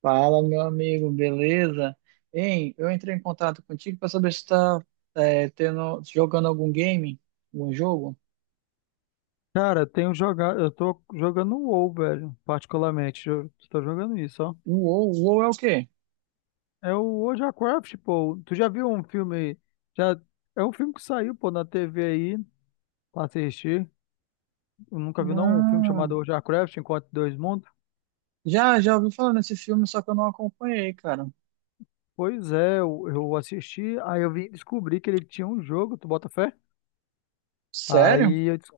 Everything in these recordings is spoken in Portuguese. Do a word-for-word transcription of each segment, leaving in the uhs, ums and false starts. Fala, meu amigo, beleza? Hein, eu entrei em contato contigo para saber se está tendo, jogando algum game, algum jogo. Cara, tenho jogado, eu tô jogando o WoW, velho, particularmente. Eu tô jogando isso, ó. O WoW, o WoW é o quê? É o World of Warcraft, pô. Tu já viu um filme? Já é um filme que saiu, pô, na T V aí pra assistir. Eu nunca vi não um filme chamado Hum. World of Warcraft, Enquanto Dois Mundos. Já, já ouvi falar nesse filme, só que eu não acompanhei, cara. Pois é, eu, eu assisti, aí eu vim descobrir que ele tinha um jogo, tu bota fé? Sério? Aí eu disse,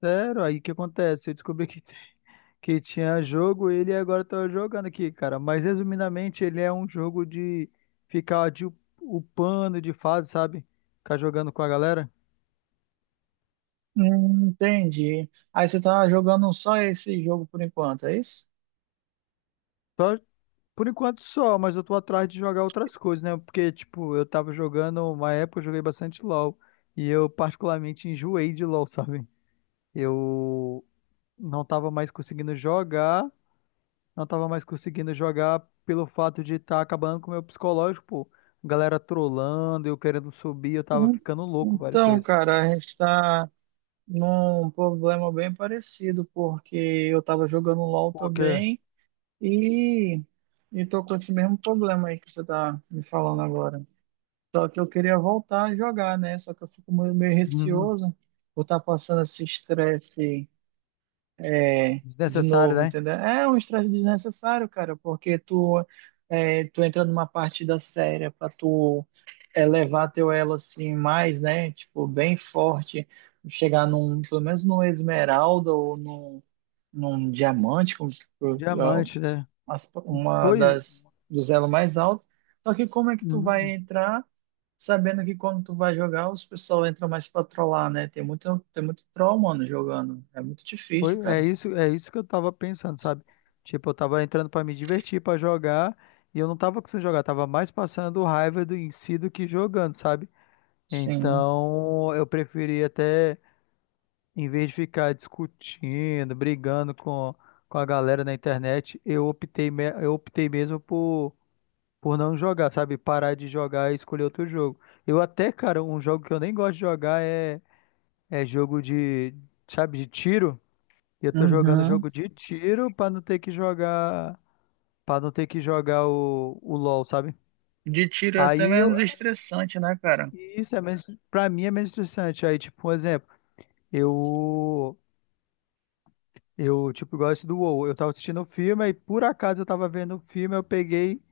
sério, aí o que acontece? Eu descobri que que tinha jogo, ele agora tá jogando aqui, cara. Mas resumidamente, ele é um jogo de ficar de upando de fase, sabe? Ficar jogando com a galera. Hum, entendi. Aí você tá jogando só esse jogo por enquanto, é isso? Só, por enquanto só, mas eu tô atrás de jogar outras coisas, né? Porque, tipo, eu tava jogando, uma época eu joguei bastante LoL. E eu particularmente enjoei de LoL, sabe? Eu não tava mais conseguindo jogar. Não tava mais conseguindo jogar pelo fato de estar acabando com o meu psicológico, pô. Galera trollando, eu querendo subir, eu tava Hum, ficando louco, velho, com Então, isso. cara, a gente está num problema bem parecido, porque eu tava jogando LoL Porque, também. E estou com esse mesmo problema aí que você está me falando agora. Só que eu queria voltar a jogar, né? Só que eu fico meio, meio uhum, receoso por estar passando esse estresse é, de desnecessário, novo, né? entendeu? É um estresse desnecessário, cara, porque tu, é, tu entra numa partida séria para tu elevar teu elo assim mais, né? Tipo, bem forte, chegar num, pelo menos num esmeralda ou num, num diamante, como, Diamante, né? as- uma Pois, das dos elos mais altos. Só que como é que tu vai uhum, entrar sabendo que quando tu vai jogar, os pessoal entra mais pra trollar, né? Tem muito, tem muito troll, mano, jogando. É muito difícil, foi, é cara. isso, é isso que eu tava pensando, sabe? Tipo, eu tava entrando pra me divertir, pra jogar, e eu não tava conseguindo jogar, tava mais passando raiva do em si do que jogando, sabe? Sim. Então, eu preferi até em vez de ficar discutindo, brigando com, com a galera na internet, eu optei, me- eu optei mesmo por, por não jogar, sabe? Parar de jogar e escolher outro jogo. Eu até, cara, um jogo que eu nem gosto de jogar é, é jogo de, sabe, de tiro. E eu tô jogando Uhum. jogo de tiro pra não ter que jogar, para não ter que jogar o, o LoL, sabe? De tiro é até Aí eu, menos estressante, né, cara? isso é menos, pra mim é menos interessante. Aí, tipo, um exemplo. Eu Eu, tipo, gosto do WoW. Eu tava assistindo o filme, aí por acaso eu tava vendo o filme, eu peguei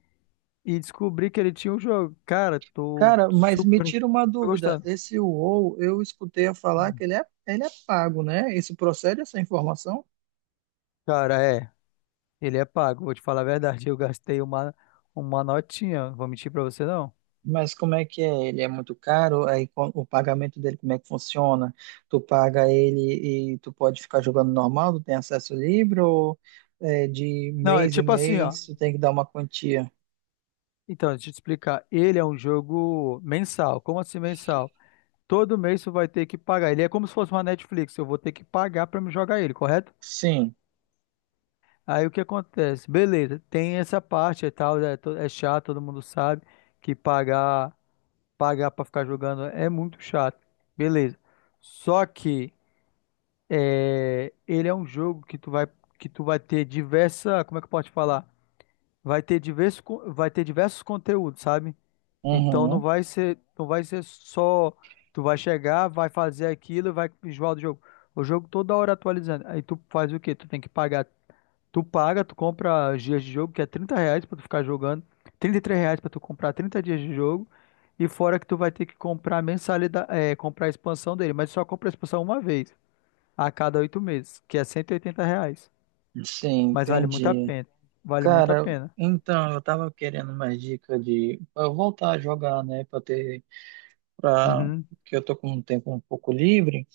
e descobri que ele tinha um jogo. Cara, tô Cara, mas me super tira uma tô dúvida. gostando. Esse WoW, eu escutei a falar que Hum. ele é, ele é pago, né? Isso procede essa informação? Cara, é, ele é pago, vou te falar a verdade. Eu gastei uma, uma notinha, vou mentir pra você não. Mas como é que é? Ele é muito caro? Aí co- o pagamento dele, como é que funciona? Tu paga ele e tu pode ficar jogando normal, tu tem acesso livre ou é, de Não, é mês em tipo assim, ó. mês tu tem que dar uma quantia? Então, deixa eu te explicar. Ele é um jogo mensal. Como assim mensal? Todo mês você vai ter que pagar. Ele é como se fosse uma Netflix, eu vou ter que pagar pra me jogar ele, correto? Sim. Aí o que acontece? Beleza, tem essa parte e tal, é, to- é chato, todo mundo sabe que pagar pagar para ficar jogando é muito chato. Beleza. Só que é, ele é um jogo que tu vai que tu vai ter diversa, como é que eu posso te falar? Vai ter diversos, con- vai ter diversos conteúdos, sabe? Então não Uhum. vai ser não vai ser só tu vai chegar, vai fazer aquilo, e vai enjoar do jogo. O jogo toda hora atualizando. Aí tu faz o quê? Tu tem que pagar. Tu paga, tu compra os dias de jogo, que é trinta reais pra tu ficar jogando, trinta e três reais pra tu comprar trinta dias de jogo, e fora que tu vai ter que comprar mensalidade, é, comprar a expansão dele, mas só compra a expansão uma vez, a cada oito meses, que é cento e oitenta reais. Sim, Mas vale muito a entendi. pena, vale muito a Cara, pena. então eu tava querendo mais dica de pra eu voltar a jogar, né, Pra ter para Uhum, que eu tô com um tempo um pouco livre.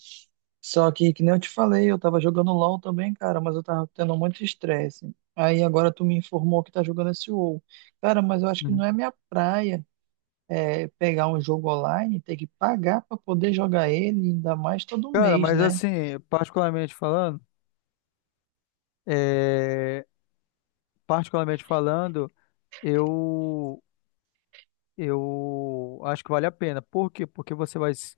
Só que, que nem eu te falei, eu tava jogando LoL também, cara, mas eu tava tendo muito estresse. Aí agora tu me informou que tá jogando esse WoW. Cara, mas eu acho que não uhum. é minha praia é, pegar um jogo online, ter que pagar pra poder jogar ele, ainda mais todo Cara, mês, mas né? assim, particularmente falando, é, particularmente falando, eu Eu acho que vale a pena. Por quê? Porque você vai, s-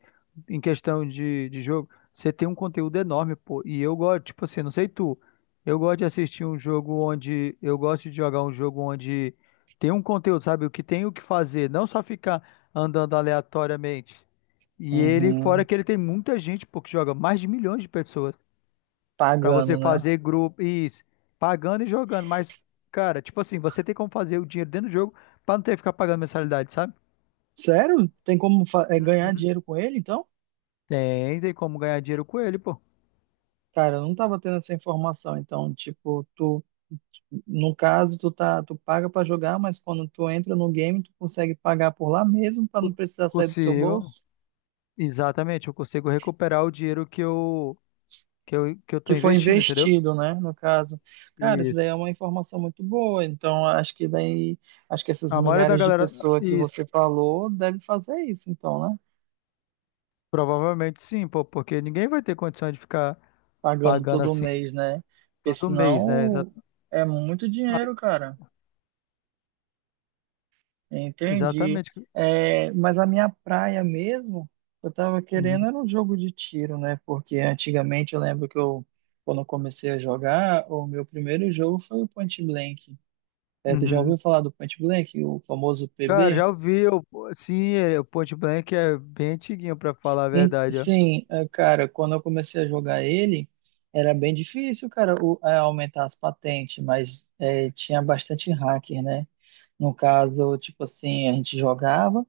em questão de, de, jogo, você tem um conteúdo enorme, pô. E eu gosto, tipo assim, não sei tu, eu gosto de assistir um jogo onde, eu gosto de jogar um jogo onde tem um conteúdo, sabe? O que tem o que fazer, não só ficar andando aleatoriamente. E ele, fora Uhum. que ele tem muita gente, pô, que joga mais de milhões de pessoas, pra você Pagando, né? fazer grupo, isso, pagando e jogando. Mas, cara, tipo assim, você tem como fazer o dinheiro dentro do jogo pra não ter que ficar pagando mensalidade, sabe? Sério? Tem como fa- é, ganhar dinheiro com ele, então? Tem, tem como ganhar dinheiro com ele, pô. Cara, eu não tava tendo essa informação. Então, tipo, tu no caso, tu tá, tu paga para jogar, mas quando tu entra no game, tu consegue pagar por lá mesmo para não Co- precisar sair do teu Consigo. bolso, Exatamente, eu consigo recuperar o dinheiro que eu, que eu, que eu que tô foi investindo, entendeu? investido, né, no caso. Cara, isso daí Isso. é uma informação muito boa. Então, acho que daí, acho que essas A maioria da milhares de galera. pessoas que Isso. você falou devem fazer isso, então, né? Provavelmente sim, pô, porque ninguém vai ter condição de ficar Pagando pagando todo assim mês, né? Porque todo mês, né? Exa- senão é muito Ah, dinheiro, cara. Entendi. exatamente. É, mas a minha praia mesmo, eu tava querendo Uhum. era um jogo de tiro, né? Porque antigamente eu lembro que eu, quando eu comecei a jogar, o meu primeiro jogo foi o Point Blank. É, tu já Uhum. ouviu falar do Point Blank, o famoso Cara, P B? já ouvi. Eu, sim, é, o Point Blank é bem antiguinho, pra falar a E, verdade, ó. sim, é, cara, quando eu comecei a jogar ele, era bem difícil, cara, o- é, aumentar as patentes, mas é, tinha bastante hacker, né? No caso, tipo assim, a gente jogava.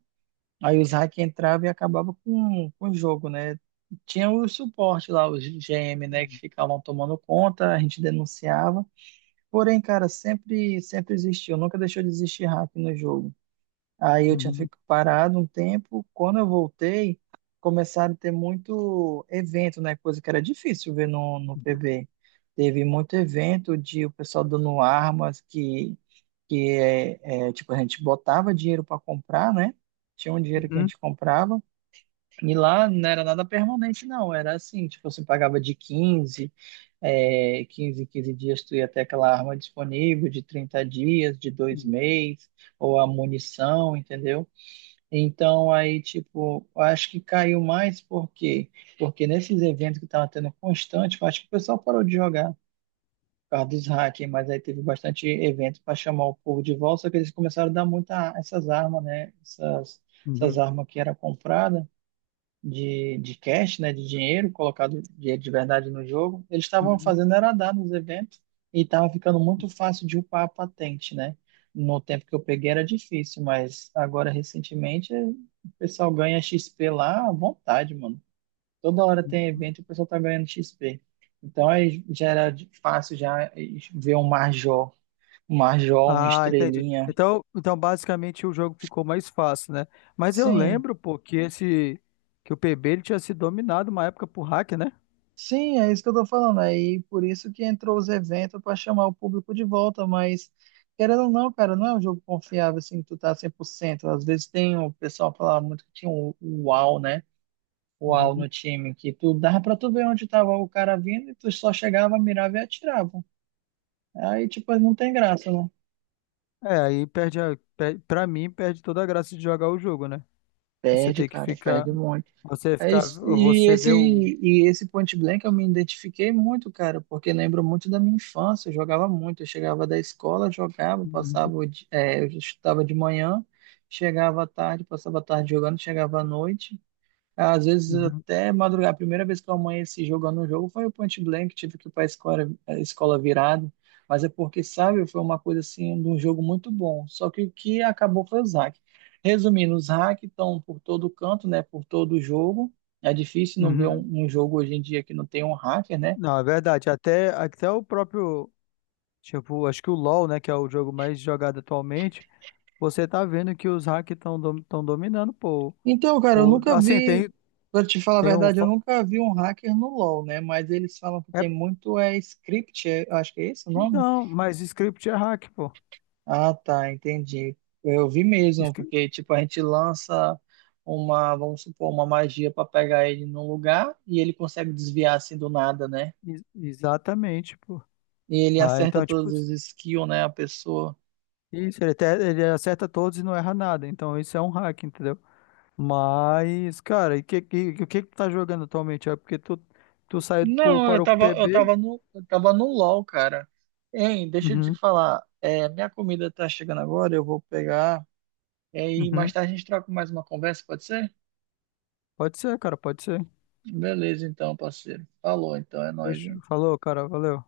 Aí os hack entravam e acabavam com, com o jogo, né? Tinha o suporte lá, os G M, né, que ficavam tomando conta, a gente denunciava. Porém, cara, sempre, sempre existiu, nunca deixou de existir hack no jogo. Aí eu tinha Uhum. ficado parado um tempo. Quando eu voltei, começaram a ter muito evento, né? Coisa que era difícil ver no, no P B. Teve muito evento de o pessoal dando armas que, que é, é, tipo, a gente botava dinheiro para comprar, né? Tinha um dinheiro que a Uhum. gente comprava. E lá não era nada permanente, não. Era assim, tipo, você pagava de quinze é, quinze quinze dias tu ia ter aquela arma disponível, de trinta dias, de dois Uhum. meses ou a munição, entendeu? Então, aí, tipo, eu acho que caiu mais porque, porque nesses eventos que estavam tendo constante, eu acho que o pessoal parou de jogar por causa dos hackers, mas aí teve bastante evento para chamar o povo de volta, só que eles começaram a dar muita essas armas, né? Essas, essas Uhum. armas que eram compradas de, de cash, né, de dinheiro, colocado dinheiro de verdade no jogo, eles estavam Uhum. fazendo era dar nos eventos e estava ficando muito fácil de upar a patente, né? No tempo que eu peguei era difícil, mas agora recentemente o pessoal ganha X P lá à vontade, mano. Toda hora tem Uhum. evento e o pessoal tá ganhando X P. Então aí já era de- fácil já ver um Marjol, um Marjol, um Ah, entendi. Estrelinha. Então, então basicamente o jogo ficou mais fácil, né? Mas eu Sim, lembro, pô, que esse que o P B ele tinha sido dominado uma época por hack, né? sim, é isso que eu tô falando. Aí por isso que entrou os eventos para chamar o público de volta, mas querendo ou não, cara, não é um jogo confiável assim, que tu tá cem por cento. Às vezes tem o pessoal falava muito que tinha o o UAU, né? O UAU Uhum. no time, que tu dava pra tu ver onde tava o cara vindo e tu só chegava, mirava e atirava. Aí, tipo, não tem graça, né? É, aí perde a, per- pra mim perde toda a graça de jogar o jogo, né? Você Perde, tem que cara, ficar, perde muito. você É ficar, isso. E você esse, vê o. e esse Point Blank eu me identifiquei muito, cara, porque lembro muito da minha infância. Eu jogava muito. Eu chegava da escola, jogava, Uhum. passava, o di- é, eu estudava de manhã, chegava à tarde, passava a tarde jogando, chegava à noite. Às vezes Uhum. até madrugar. A primeira vez que eu amanheci jogando um jogo foi o Point Blank, tive que ir para a escola, a escola virado. Mas é porque, sabe, foi uma coisa assim, de um jogo muito bom. Só que o que acabou foi os hacks. Resumindo, os hacks estão por todo canto, né? Por todo jogo. É difícil não ver um, Uhum. um jogo hoje em dia que não tem um hacker, né? Não, é verdade. Até, até o próprio, tipo, acho que o LoL, né, que é o jogo mais jogado atualmente, você tá vendo que os hacks estão dom, tão dominando, pô. Então, cara, eu O, nunca assim, vi, tem, para te falar a tem o. verdade, eu fa- nunca vi um hacker no LoL, né? Mas eles falam que É, tem muito é script, é- acho que é esse o nome? então, mas script é hack, pô. Ah, tá, entendi. Eu vi mesmo, Scri- porque tipo a gente lança uma, vamos supor, uma magia para pegar ele num lugar e ele consegue desviar assim do nada, né? Ex- exatamente, pô. E ele Ah, acerta então, todos tipo, os skills, né, a pessoa. isso, ele, até, ele acerta todos e não erra nada. Então, isso é um hack, entendeu? Mas, cara, e que, que, o que que tu tá jogando atualmente? É porque tu, tu saiu, pro- Não, eu parou com o tava, eu P B? tava no, eu tava no LOL, cara. Hein, deixa eu te Uhum, falar, é, minha comida tá chegando agora, eu vou pegar é, e mais uhum. tarde a gente troca mais uma conversa, pode ser? Pode ser, cara, pode ser. Beleza, então, parceiro. Falou, então, é nóis, Fechou. hein? Falou, cara, valeu.